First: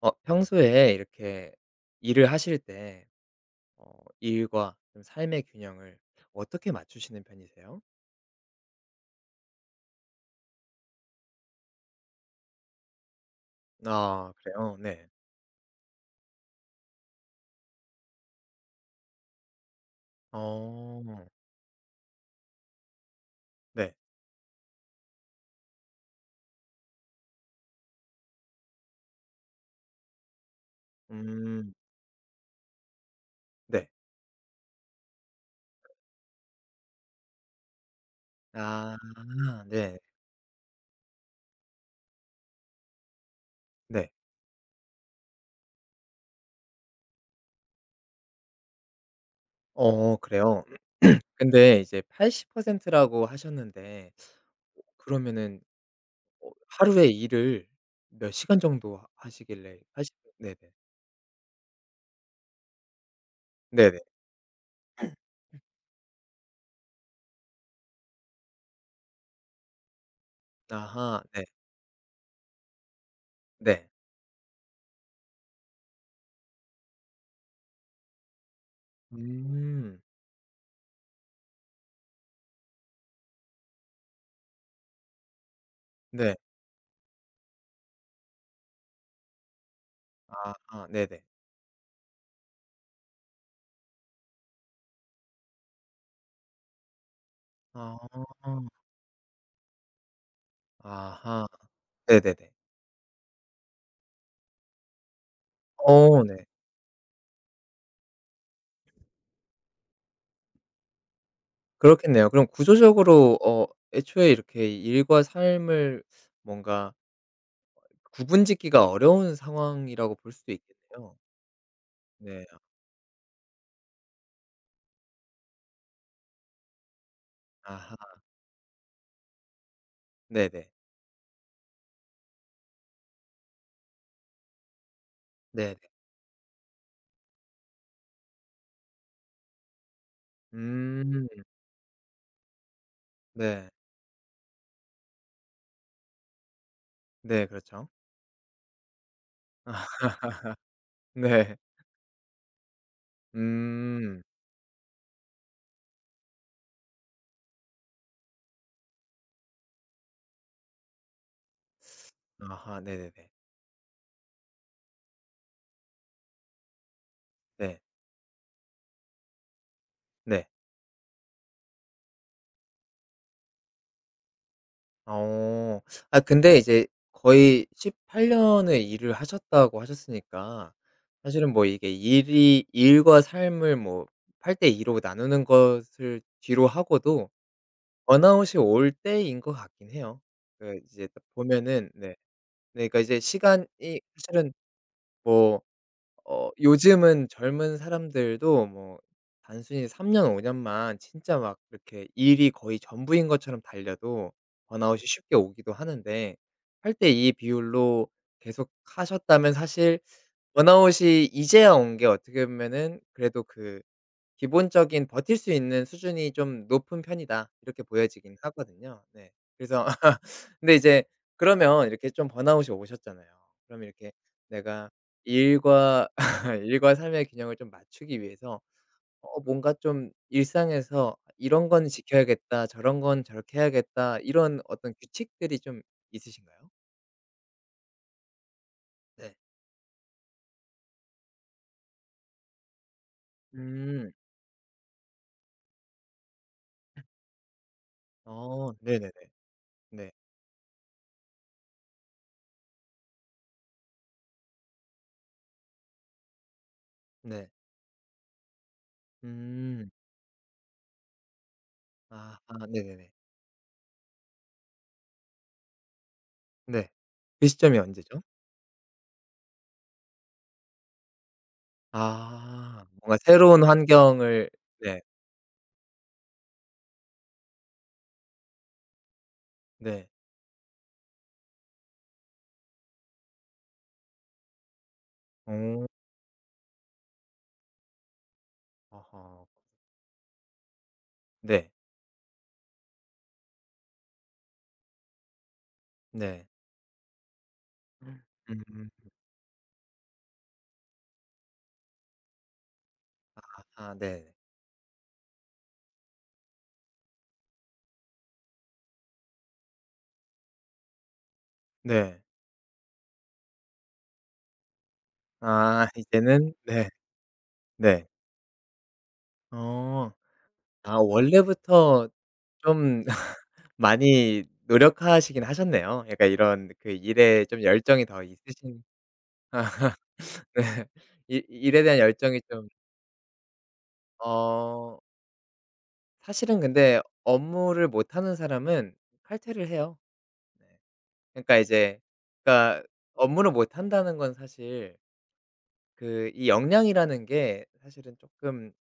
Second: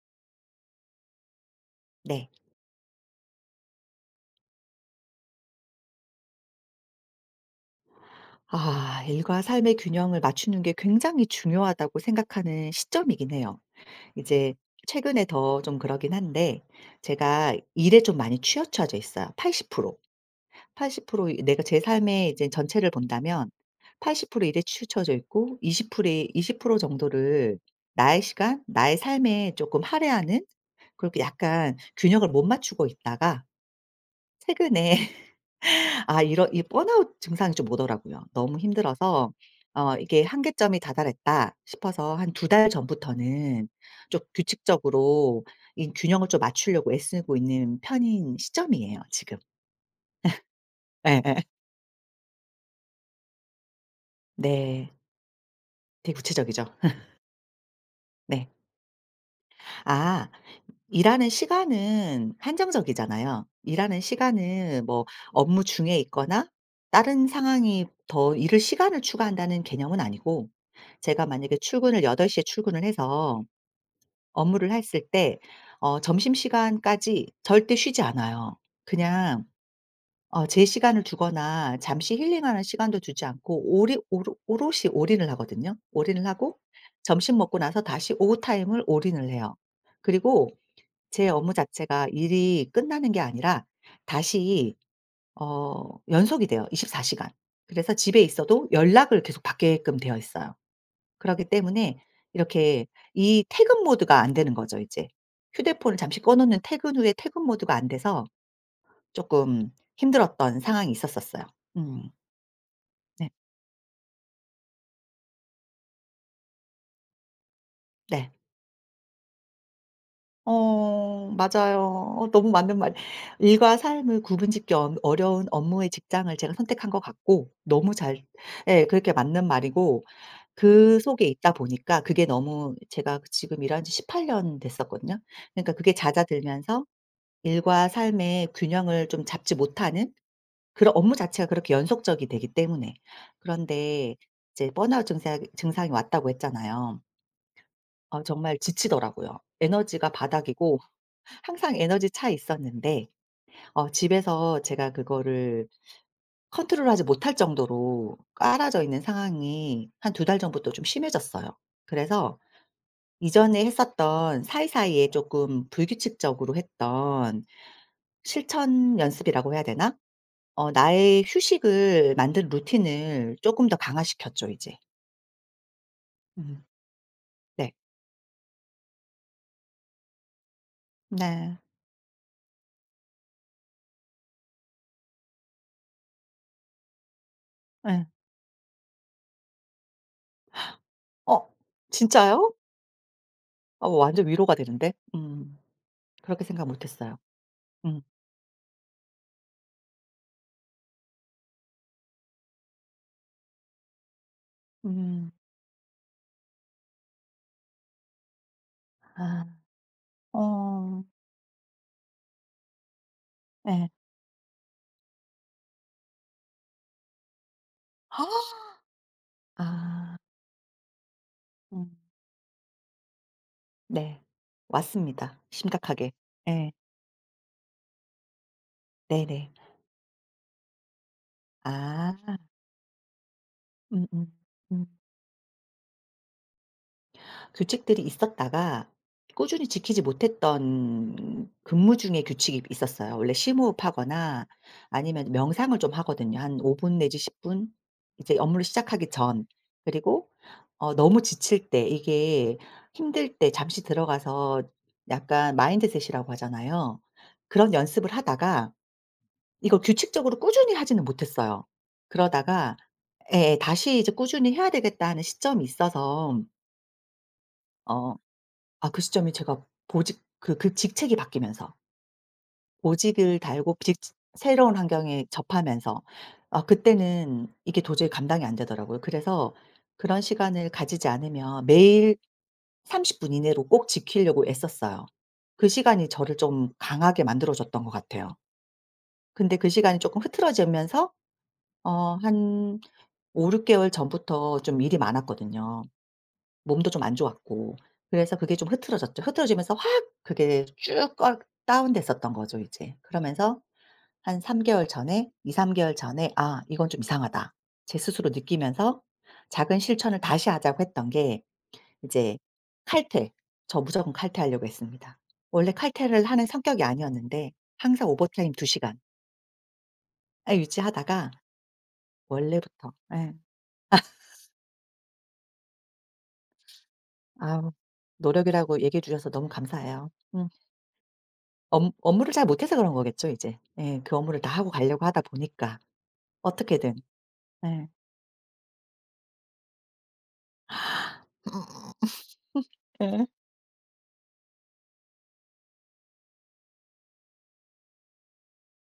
평소에 이렇게 네. 일을 하실 때 어 일과 좀 삶의 균형을 어떻게 맞추시는 편이세요? 아, 일과 삶의 균형을 맞추는 게 굉장히 중요하다고 생각하는 시점이긴 해요. 아, 이제 그래요? 네. 최근에 더 좀 그러긴 한데 제가 일에 좀 많이 치우쳐져 있어요. 80% 어 내가 제 삶의 이제 전체를 본다면 네. 80% 일에 치우쳐져 있고 20% 프로 정도를 나의 시간, 나의 삶에 조금 할애하는 그렇게 음 약간 균형을 못 맞추고 있다가 네. 최근에 이런 이 번아웃 증상이 좀 오더라고요. 너무 아 힘들어서 네. 이게 '한계점이 다다랐다.' 싶어서 한 두 달 전부터는 네. 좀 규칙적으로 이 균형을 좀 맞추려고 애쓰고 있는 편인 시점이에요 지금. 어, 그래요? 예예. 근데 이제 80% 라고 하셨는데 네. 그러면은 되게 구체적이죠. 하루에 일을 몇 네. 시간 정도 하 하시길래 80. 아. 네네. 일하는 시간은 한정적이잖아요. 네네. 일하는 시간은 뭐 업무 중에 있거나 다른 상황이 더 일을 시간을 추가한다는 개념은 아니고 아하 제가 네. 만약에 출근을 8시에 출근을 해서 네. 업무를 했을 때 점심시간까지 절대 쉬지 않아요. 그냥 음 제 시간을 두거나 잠시 힐링하는 시간도 주지 않고 오리 오로 오롯이 올인을 하거든요. 올인을 네. 하고 점심 먹고 나서 다시 오후 타임을 올인을 해요. 그리고 아하 네네. 제 업무 자체가 일이 끝나는 게 아니라 다시 연속이 돼요 24 시간. 그래서 집에 아. 있어도 연락을 계속 받게끔 되어 있어요. 그러기 아하. 때문에 네네네. 이렇게 이 퇴근 모드가 안 되는 거죠 이제. 휴대폰을 잠시 어 꺼 네. 놓는 퇴근 후에 퇴근 모드가 안 돼서 쪼끔 힘들었던 상황이 있었었어요. 음. 그렇겠네요. 그럼 네. 구조적으로 애초에 이렇게 일과 삶을 뭔가 네. 구분짓기가 어려운 상황이라고 볼 수도 있겠네요. 어 맞아요. 어 네. 너무 맞는 말. 일과 삶을 구분짓기 어려운 업무의 직장을 제가 선택한 것 같고 너무 아하. 잘, 예, 그렇게 맞는 말이고 네네. 그 속에 있다 보니까 그게 너무 제가 지금 일한 지 18년 됐었거든요. 그러니까 네네. 그게 잦아들면서 일과 삶의 균형을 좀 잡지 못하는 그런 업무 음. 자체가 그렇게 연속적이 되기 때문에. 네. 그런데 이제 번아웃 증상 증상이 왔다고 했잖아요. 네 그렇죠. 어 정말 지치더라고요. 에너지가 바닥이고 네. 항상 에너지 차 있었는데 음. 집에서 제가 그거를 컨트롤하지 못할 정도로 깔아져 있는 상황이 한 두 달 전부터 좀 심해졌어요. 그래서 아하 네네네. 이전에 했었던 사이사이에 조금 불규칙적으로 했던 네. 실천 연습이라고 해야 되나? 네. 나의 휴식을 만든 루틴을 조금 더 강화시켰죠 이제. 어. 아 근데 음. 이제 거의 네. 18년 년을 일을 하셨다고 하셨으니까 사실은 네. 뭐 이게 일이 일과 삶을 뭐 8 대 2로 나누는 것을 뒤로 하고도 예. 번아웃이 올 때인 것 같긴 해요. 그 이제 딱 어 보면은 네. 진짜요? 네, 그러니까 이제 시간이 어 완전 사실은 위로가 되는데. 음. 뭐 그렇게 생각 못 했어요. 요즘은 젊은 음. 사람들도 뭐 단순히 3 년 5 년만 진짜 막 이렇게 일이 거의 전부인 것처럼 달려도 번아웃이 음. 쉽게 오기도 하는데 팔 대 이 비율로 계속 아. 하셨다면 사실 어. 번아웃이 이제야 온 게 어떻게 보면은 그래도 그 예. 기본적인 버틸 수 있는 수준이 좀 높은 편이다. 이렇게 보여지긴 하거든요. 네. 그래서 아. 근데 이제 그러면 음. 이렇게 좀 번아웃이 오셨잖아요. 그럼 이렇게 네. 내가 왔습니다 일과 심각하게. 예. 일과 삶의 균형을 좀 맞추기 위해서 네네. 뭔가 좀 일상에서 '이런 건 아. 지켜야겠다. 저런 건 저렇게 음음. 해야겠다.' 음. 이런 음. 어떤 규칙들이 좀 있으신가요? 규칙들이 있었다가 네. 꾸준히 지키지 못했던 근무 중에 규칙이 있었어요. 원래 음. 심호흡하거나 아니면 명상을 좀 하거든요. 한 5분 내지 10분, 이제 업무를 어 시작하기 네네네. 전. 네. 그리고 너무 지칠 때 이게 힘들 때 잠시 들어가서 약간 마인드셋이라고 하잖아요. 네. 그런 연습을 하다가 이걸 음. 규칙적으로 꾸준히 하지는 못했어요. 아아 그러다가 네네네. 예, 예, 다시 이제 '꾸준히 해야 되겠다.' 하는 시점이 있어서 네. 그 시점이 어 언제죠? 그 시점이 제가 보직, 그 그 직책이 바뀌면서 아 뭔가 보직을 새로운 달고 직 환경을. 새로운 네. 환경에 접하면서 아, 그때는 이게 도저히 감당이 안 되더라고요. 그래서 네. 그런 시간을 가지지 않으면 매일 30분 이내로 꼭 지키려고 애썼어요. 그 어. 시간이 저를 좀 강하게 만들어 줬던 것 같아요. 아하. 근데 그 시간이 쪼끔 흐트러지면서 네. 한 5-6 개월 전부터 좀 일이 많았거든요. 네. 몸도 좀 안 좋았고 그래서 그게 좀 음. 흐트러졌죠. 흐트러지면서 확 그게 쭉 꺾 다운됐었던 거죠 이제. 그러면서 아하 네. 한 3 개월 전에, 2-3 개월 전에 '아 이건 좀 이상하다.' 제 스스로 느끼면서 작은 실천을 다시 하자고 했던 게 네. 이제 칼퇴. 저 무조건 칼퇴하려고 했습니다. 아 원래 칼퇴를 하는 이제는 성격이 네. 아니었는데 네. 항상 오버타임 2 시간을 어. 아 유지하다가 원래부터 원래부터, 좀 예. 많이 노력하시긴 하셨네요. 약간 이런 그 일에 좀 아우, 열정이 더 노력이라고 있으신. 얘기해 주셔서 너무 아 감사해요. 음. 네. 일 일에 업 대한 업무를 열정이 잘 좀 못해서 그런 거겠죠 이제. 예. 그 업무를 다 하고 어 가려고 하다 보니까 사실은 어떻게든. 근데 업무를 예. 못하는 사람은 칼퇴를 해요. 네. 그러니까 이제 그러니까 예. 업무를 못한다는 건 사실 그 이 역량이라는 게 사실은 조금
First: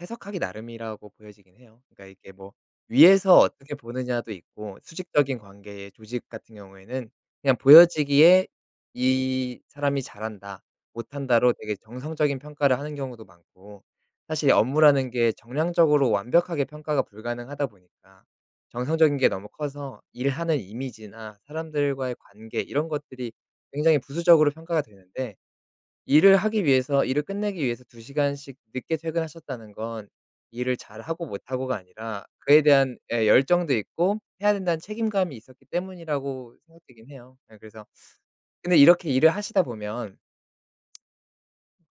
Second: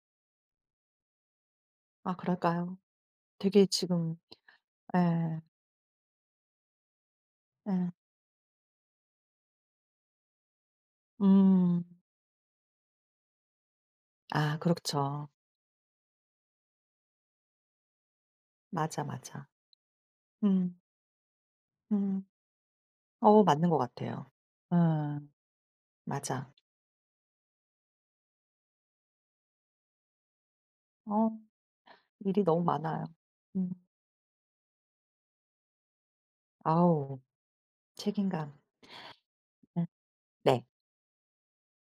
해석하기 나름이라고 보여지긴 해요. 그러니까 아 이게 뭐 그럴까요? 위에서 되게 어떻게 지금, 보느냐도 있고 수직적인 예. 관계의 조직 같은 경우에는 그냥 예. 보여지기에 '이 사람이 잘한다. 못한다.'로 되게 음. 정성적인 평가를 하는 경우도 많고 사실 아 업무라는 그렇죠. 게 정량적으로 완벽하게 평가가 불가능하다 보니까 맞아, 정성적인 게 맞아. 너무 커서 일하는 음. 이미지나 사람들과의 음. 관계 이런 것들이 어 맞는 것 굉장히 같아요. 부수적으로 평가가 음. 되는데 일을 맞아. 하기 위해서 일을 끝내기 위해서 두 시간씩 늦게 퇴근하셨다는 건 일을 잘하고 어 못하고가 아니라 일이 그에 너무 대한 많아요. 예 음. 열정도 있고 해야 된다는 책임감이 있었기 때문이라고 생각되긴 아우, 해요. 예, 그래서 책임감. 근데 이렇게 일을 하시다 네. 보면 네.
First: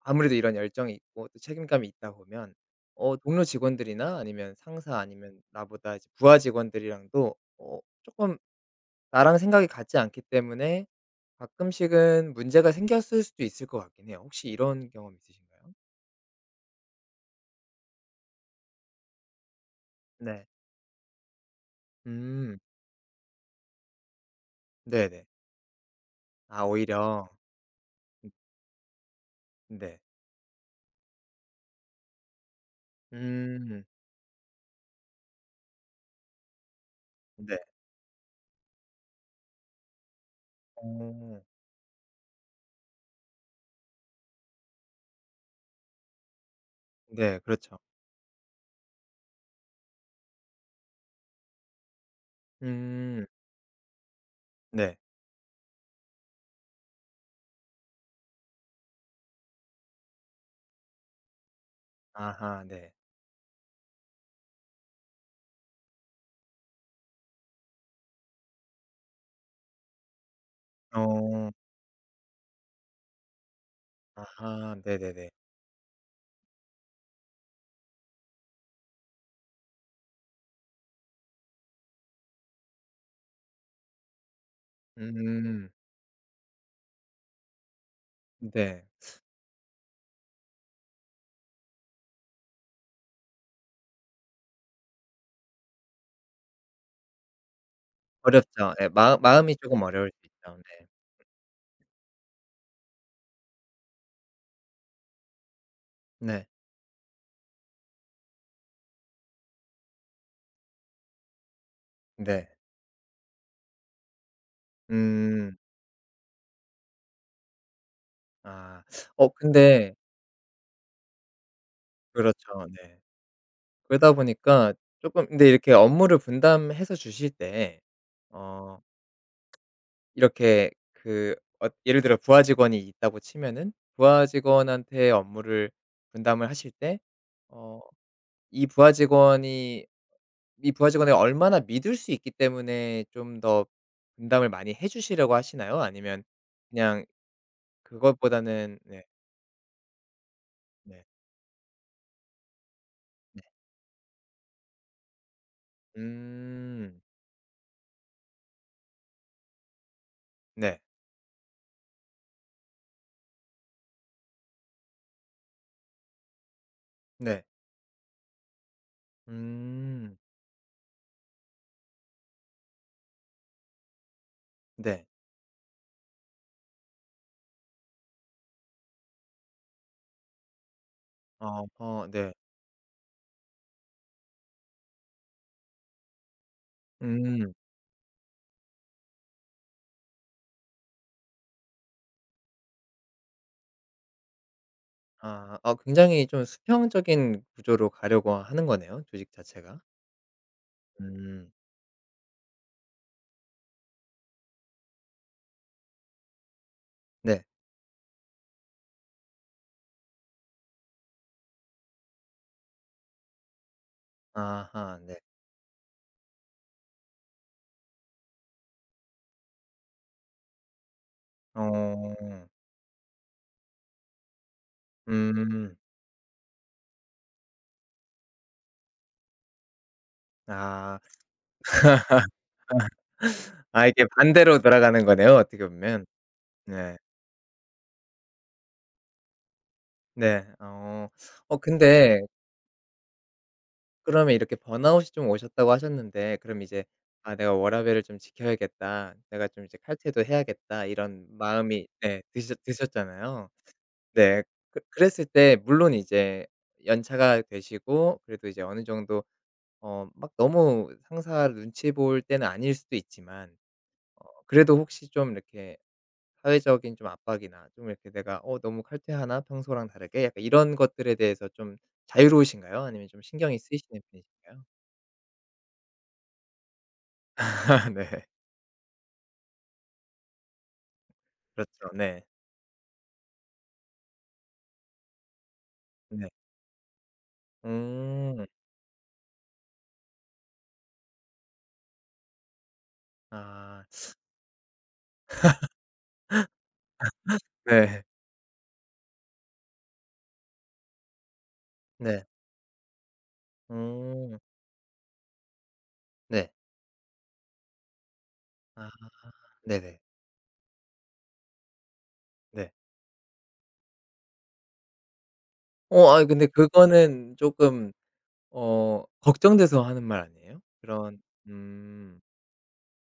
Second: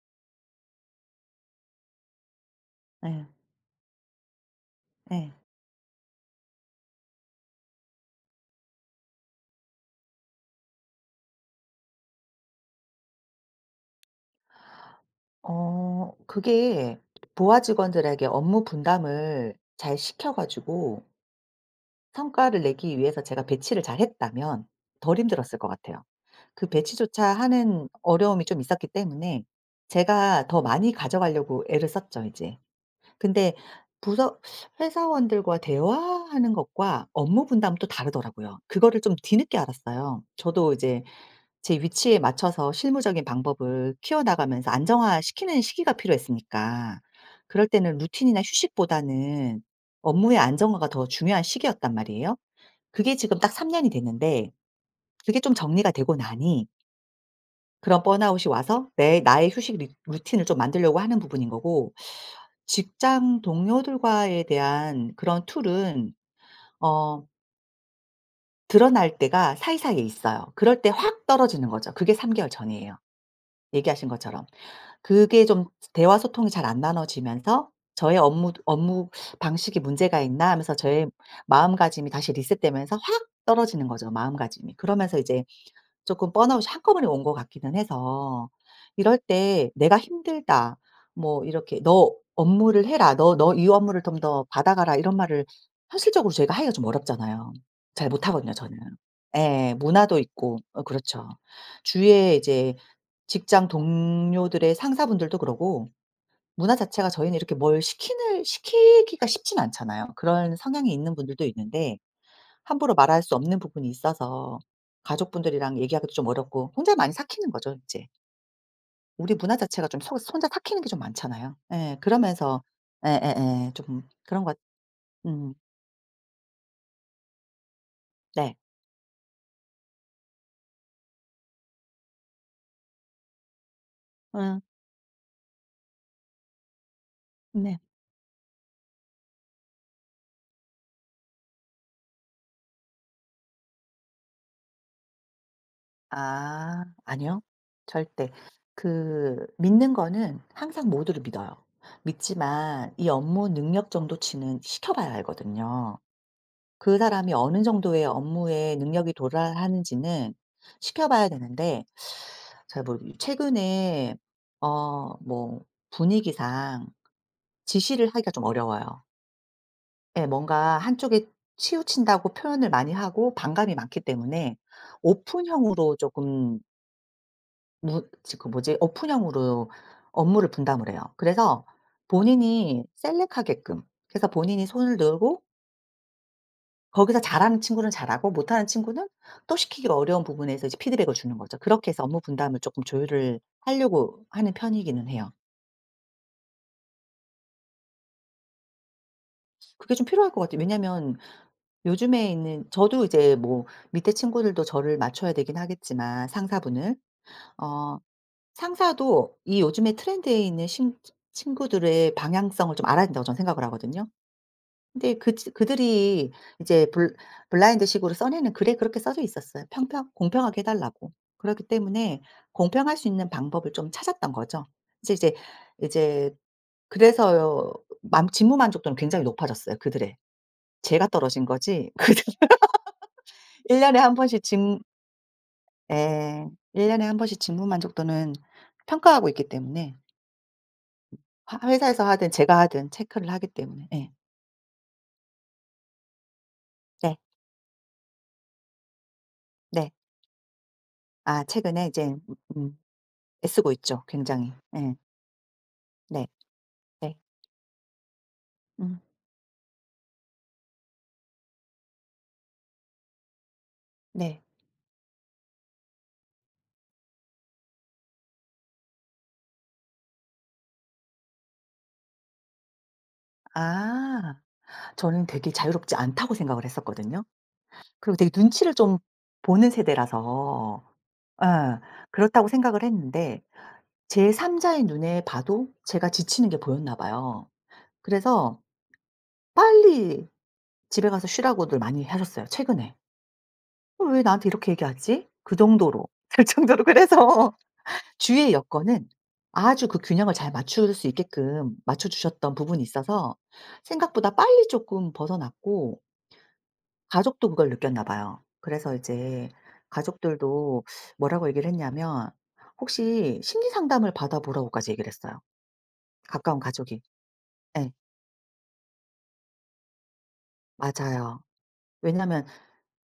아무래도 이런 열정이 있고 또 책임감이 있다 보면 네. 동료 직원들이나 아니면 상사 네. 아니면 나보다 이제 부하 직원들이랑도 어 쪼끔 나랑 생각이 같지 않기 때문에 가끔씩은 문제가 생겼을 수도 있을 것 같긴 해요. 혹시 이런 경험 있으신가요? 어 그게 보아 직원들에게 업무 분담을 잘 시켜 네. 가지고 음. 성과를 내기 위해서 제가 배치를 잘했다면 덜 네네. 힘들었을 것 같아요. 아 그 배치조차 오히려. 하는 어려움이 좀 있었기 때문에 네. 제가 더 많이 가져가려고 애를 썼죠 이제. 근데 음. 부서, 회사원들과 대화하는 것과 업무 네. 분담은 또 다르더라고요. 그거를 좀 뒤늦게 알았어요. 저도 이제 어. 제 위치에 맞춰서 실무적인 방법을 키워나가면서 안정화시키는 시기가 필요했으니까 네. 그럴 그렇죠. 때는 루틴이나 휴식보다는 업무의 안정화가 더 중요한 시기였단 말이에요. 그게 음. 지금 딱 3 년이 됐는데 네. 그게 좀 정리가 되고 나니 그런 번아웃이 와서 내 나의 휴식 리 루틴을 좀 만들려고 하는 부분인 거고 아하. 네. 직장 동료들과에 대한 그런 툴은 어 드러날 때가 사이사이에 있어요. 그럴 때 확 어. 떨어지는 거죠. 그게 3 개월 전이에요. 얘기하신 것처럼. 아하. 네네네. 그게 좀 대화 소통이 잘 안 나눠지면서 저의 업무 방식이 문제가 있나 하면서 저의 마음가짐이 다시 리셋되면서 확 떨어지는 거죠 마음가짐이. 그러면서 이제 음. 조금 번아웃이 한꺼번에 온 것 같기는 해서 네. 이럴 때 '내가 힘들다.' 뭐 이렇게 "너 업무를 해라. 너 이 업무를 좀 더 받아가라." 이런 말을 현실적으로 저희가 하기가 좀 어렵잖아요. 잘 못하거든요 어렵죠. 저는. 예. 마음이 조 예. 금 어려울 문화도 수 있죠. 있고, 어, 네. 그렇죠. 주위에 이제 직장 동료들의 상사분들도 그러고 네. 문화 자체가 저희는 이렇게 뭘 시키는 시키기가 쉽진 않잖아요. 그런 성향이 있는 분들도 있는데 네. 함부로 말할 수 없는 부분이 있어서 음. 가족분들이랑 얘기하기도 좀 어렵고 혼자 많이 삭히는 거죠 이제. 아. 어 우리 문화 자체가 근데 좀 속 혼자 삭히는 게 좀 많잖아요. 예. 그러면서 그렇죠. 네. 예예예, 좀 그러다 그런 것 같-. 보니까 조금 근데 음. 이렇게 업무를 분담해서 주실 때 네. 어 이렇게 그 예를 들어 부하 직원이 있다고 치면은 부하 음. 직원한테 업무를 분담을 하실 때 네. 어 이 부하 직원이 이 부하 직원을 얼마나 믿을 수 있기 때문에 좀 더 분담을 많이 해 주시려고 하시나요? 아니면 아 그냥 아니요. 절대. 그것보다는 네. 그 믿는 거는 항상 네. 모두를 믿어요. 믿지만 이 네. 업무 능력 정도치는 시켜 봐야 알거든요. 그 음. 사람이 어느 정도의 업무에 능력이 도달하는지는 네. 시켜봐야 되는데 잘 모르겠, 최근에 어 뭐 분위기상 네. 지시를 하기가 좀 어려워요. 음. 예, 뭔가 한쪽에 치우친다고 표현을 많이 하고 반감이 많기 때문에 네. 오픈형으로 조금 무 지 그 뭐지? 오픈형으로 업무를 분담을 해요. 그래서 어, 어, 네. 본인이 셀렉하게끔, 그래서 본인이 손을 들고 거기서 음. 잘하는 친구는 잘하고 못하는 친구는 또 시키기가 어려운 부분에서 이제 피드백을 주는 거죠. 그렇게 해서 업무 분담을 조금 조율을 하려고 하는 편이기는 해요. 아. 아 굉장히 좀 수평적인 구조로 가려고 하는 거네요, 조직 자체가. 그게 좀 필요할 것 같아요. 왜냐면 음. 요즘에 있는 저도 이제 뭐 밑에 친구들도 저를 맞춰야 되긴 하겠지만 상사분을, 네. 어, 상사도 이 요즘에 트렌드에 있는 신 친구들의 방향성을 좀 알아야 된다고 저는 생각을 하거든요. 아하 근데 네. 그들이 이제 블 블라인드식으로 써내는 글에 그렇게 써져 있었어요. 평평 공평하게 해 달라고. 그렇기 때문에 어. 공평할 수 있는 방법을 좀 찾았던 거죠. 이제 이제 음. 이제 그래서요 직무 만족도는 굉장히 높아졌어요 그들의. 아. 제가 떨어진 거지. 일1 아 년에 이게 한 번씩 직 반대로 돌아가는 거네요, 어떻게 보면. 예. 일 네. 년에 한 번씩 직무 만족도는 평가하고 있기 때문에 네. 어. 어 회사에서 근데 하든 제가 하든 체크를 하기 때문에. 예. 그러면 이렇게 번아웃이 좀 오셨다고 하셨는데 그럼 이제 네. '아 내가 워라밸을 좀 지켜야겠다. 내가 좀 이제 네. 칼퇴도 해야겠다.' 이런 아, 최근에 마음이 이제 음, 네 드셨 음, 드셨잖아요. 애쓰고 있죠 네. 굉장히. 그 예. 그랬을 때 물론 네. 이제 네. 연차가 되시고 그래도 이제 어느 음. 정도 막 너무 상사 눈치 볼 때는 아닐 수도 있지만 네. 그래도 혹시 좀 이렇게 사회적인 좀 압박이나 좀 이렇게 내가 '어 너무 칼퇴하나? 평소랑 다르게?' 약간 이런 것들에 대해서 좀 자유로우신가요? 아니면 좀 신경이 쓰이시는 아. 편이신가요? 저는 되게 자유롭지 않다고 생각을 했었거든요. 그리고 네. 되게 눈치를 좀 보는 세대라서 예, 그렇죠. 네. 그렇다고 생각을 했는데 제 3 자의 눈에 봐도 제가 네. 지치는 게 보였나 봐요. 음. 그래서 빨리 집에 가서 쉬라고들 많이 하셨어요 최근에. 아. '어 왜 나한테 이렇게 얘기하지?' 그 정도로. 그 정도로. 그래서 네. 주위의 여건은 아주 그 균형을 잘 맞출 수 있게끔 맞춰 네. 주셨던 부분이 있어서 생각보다 음. 빨리 조금 벗어났고 네. 가족도 그걸 느꼈나 봐요. 아 그래서 이제 네네. 가족들도 뭐라고 얘기를 했냐면 네. "혹시 심리 상담을 받아 보라고."까지 얘기를 했어요. 어 아 근데 가까운 가족이. 그거는 네, 조금 걱정돼서 하는 말 아니에요? 그런 맞아요. 음. 왜냐하면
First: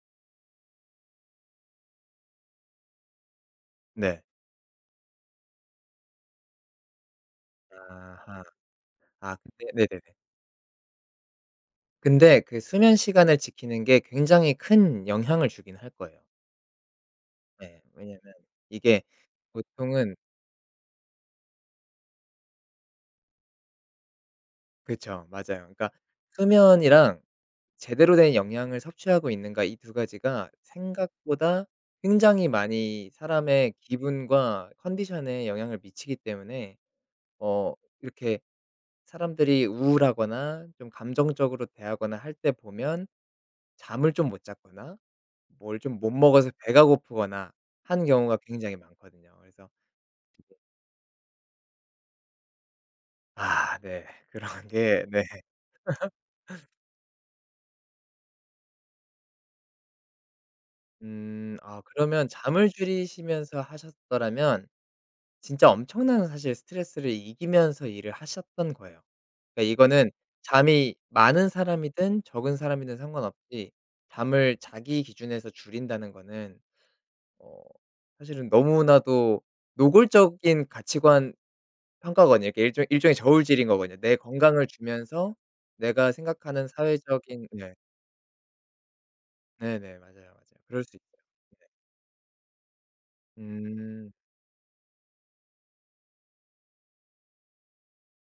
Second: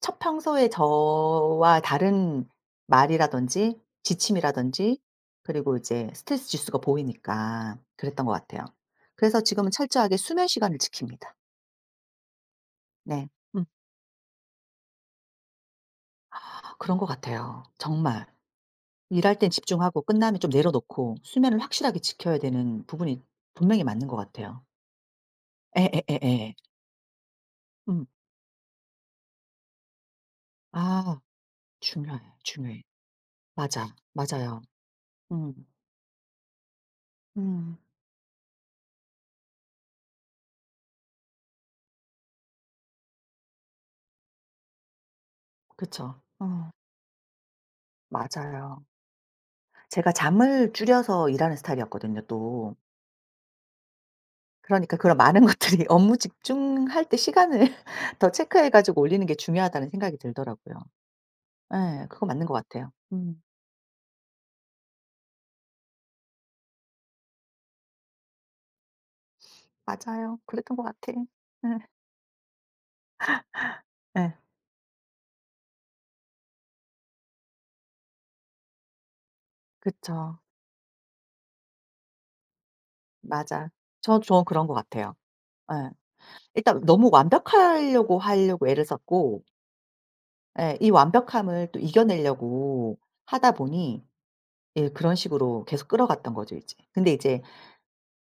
첫 평소에 저와 다른 말이라든지 네. 지침이라든지 그리고 이제 스트레스 지수가 보이니까 그랬던 것 아하. 같아요. 아 그래서 근데 지금은 네네네. 철저하게 수면 시간을 지킵니다. 근데 그 수면 네. 시간을 음. 지키는 게 굉장히 큰 영향을 주긴 할 거예요. 그런 것 같아요, 예. 정말. 왜냐면 이게 일할 땐 집중하고 보통은 끝나면 좀 내려놓고 수면을 확실하게 지켜야 되는 부분이 분명히 맞는 것 같아요. 그쵸. 맞아요. 그러니까 예예예예. 수면이랑 음. 제대로 된 영양을 섭취하고 있는가 이 두 가지가 아, 생각보다 중요해, 굉장히 중요해. 많이 사람의 맞아, 맞아요. 기분과 컨디션에 음. 영향을 미치기 때문에 어 음. 이렇게 사람들이 우울하거나 좀 감정적으로 대하거나 할 때 보면 잠을 좀 못 잤거나 뭘 좀 못 그쵸. 먹어서 어 배가 고프거나 한 경우가 굉장히 맞아요. 많거든요. 그래서 제가 잠을 줄여서 일하는 스타일이었거든요 또. 아 네. 그런 그러니까 게 그런 네. 많은 것들이 업무 집중할 때 시간을 더 체크해 가지고 올리는 게 중요하다는 생각이 들더라고요. 아 예. 그거 그러면 맞는 것 잠을 같아요. 음. 줄이시면서 하셨더라면 진짜 엄청난 사실 스트레스를 이기면서 일을 하셨던 거예요. 그러니까 이거는 맞아요. 그랬던 것 잠이 같아. 많은 예. 사람이든 적은 사람이든 상관없이 예. 잠을 자기 기준에서 줄인다는 거는 어 사실은 너무나도 그쵸. 노골적인 가치관 평가거든요. 그게 일종의 저울질인 맞아. 거거든요. 내 저 그런 건강을 것 같아요. 주면서 예. 내가 생각하는 일단 너무 사회적인 네. 완벽하려고 하려고 애를 썼고 네네. 맞아요, 맞아요. 예 그럴 이 수 있죠. 네. 완벽함을 또 이겨내려고 하다 보니 음. 예 그런 식으로 계속 끌어갔던 거죠 이제. 근데 이제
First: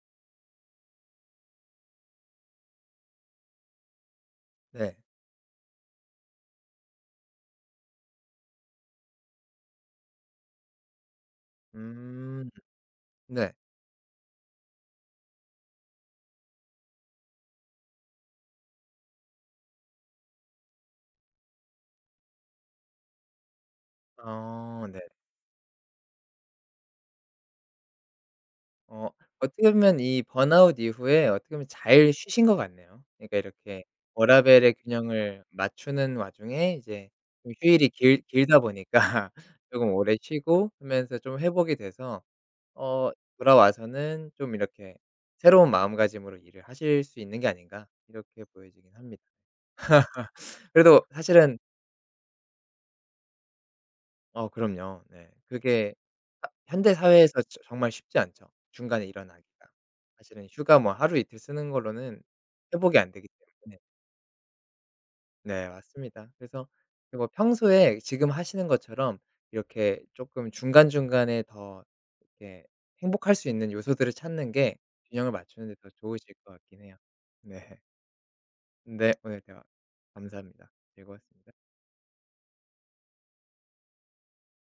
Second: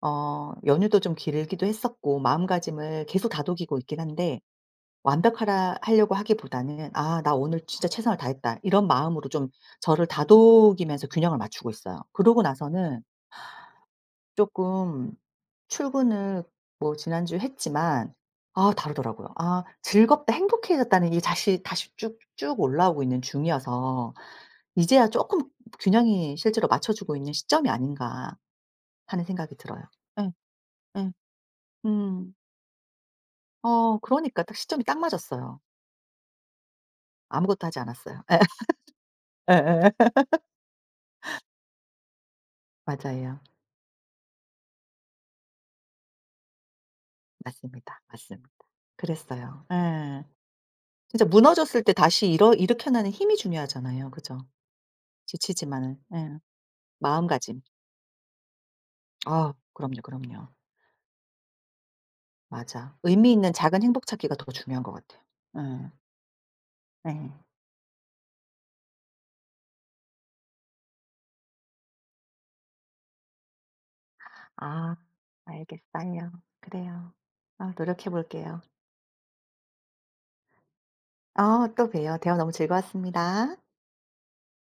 어 연휴도 좀 길기도 했었고 마음가짐을 계속 다독이고 있긴 한데 네. 완벽하라 하려고 하기보다는 '아 나 오늘 진짜 최선을 다했다.' 이런 마음으로 좀 저를 다독이면서 균형을 맞추고 있어요. 그러고 음. 나서는 네. 조금 출근을 뭐 지난주에 했지만 아, 다르더라고요. 아, 즐겁다, 행복해졌다는 이 다시 쭉쭉 올라오고 있는 중이어서 어 네. '이제야 조금 균형이 실제로 맞춰주고 있는 시점이 아닌가.' 어 하는 생각이 어떻게 들어요. 보면 이 예. 번아웃 예. 이후에 어떻게 보면 잘 음. 쉬신 것 같네요. 그러니까 이렇게 어 그러니까 딱 워라밸의 시점이 딱 균형을 맞았어요. 맞추는 와중에 이제 좀 아무것도 하지 휴일이 길 않았어요. 길다 보니까 예 조금 예 오래 쉬고 하면서 좀 회복이 돼서 어 맞아요. 돌아와서는 좀 이렇게 새로운 마음가짐으로 일을 하실 수 있는 게 아닌가 맞습니다, 이렇게 맞습니다. 보여지긴 합니다. 그랬어요. 예. 그래도 진짜 사실은 무너졌을 때 다시 일어 일으켜나는 힘이 중요하잖아요. 그죠? 어 그럼요. 네. 그게 지치지만은. 예. 하 현대 사회에서 저 마음가짐. 정말 쉽지 않죠. 중간에 아 일어나기가. 그럼요, 그럼요. 사실은 휴가 뭐 하루 이틀 쓰는 걸로는 맞아. 회복이 안 되기 의미 있는 때문에. 작은 행복 찾기가 더 중요한 것 같아요. 네 예. 맞습니다. 그래서 뭐 예. 평소에 지금 하시는 것처럼 이렇게 조금 중간중간에 더 이렇게 행복할 수 있는 요소들을 찾는 게 아 균형을 맞추는 데 더 알겠어요. 좋으실 것 같긴 해요. 그래요. 네. 아 노력해 볼게요. 네 오늘 대화 감사합니다. 즐거웠습니다. 아, 또 봬요. 대화 너무 즐거웠습니다.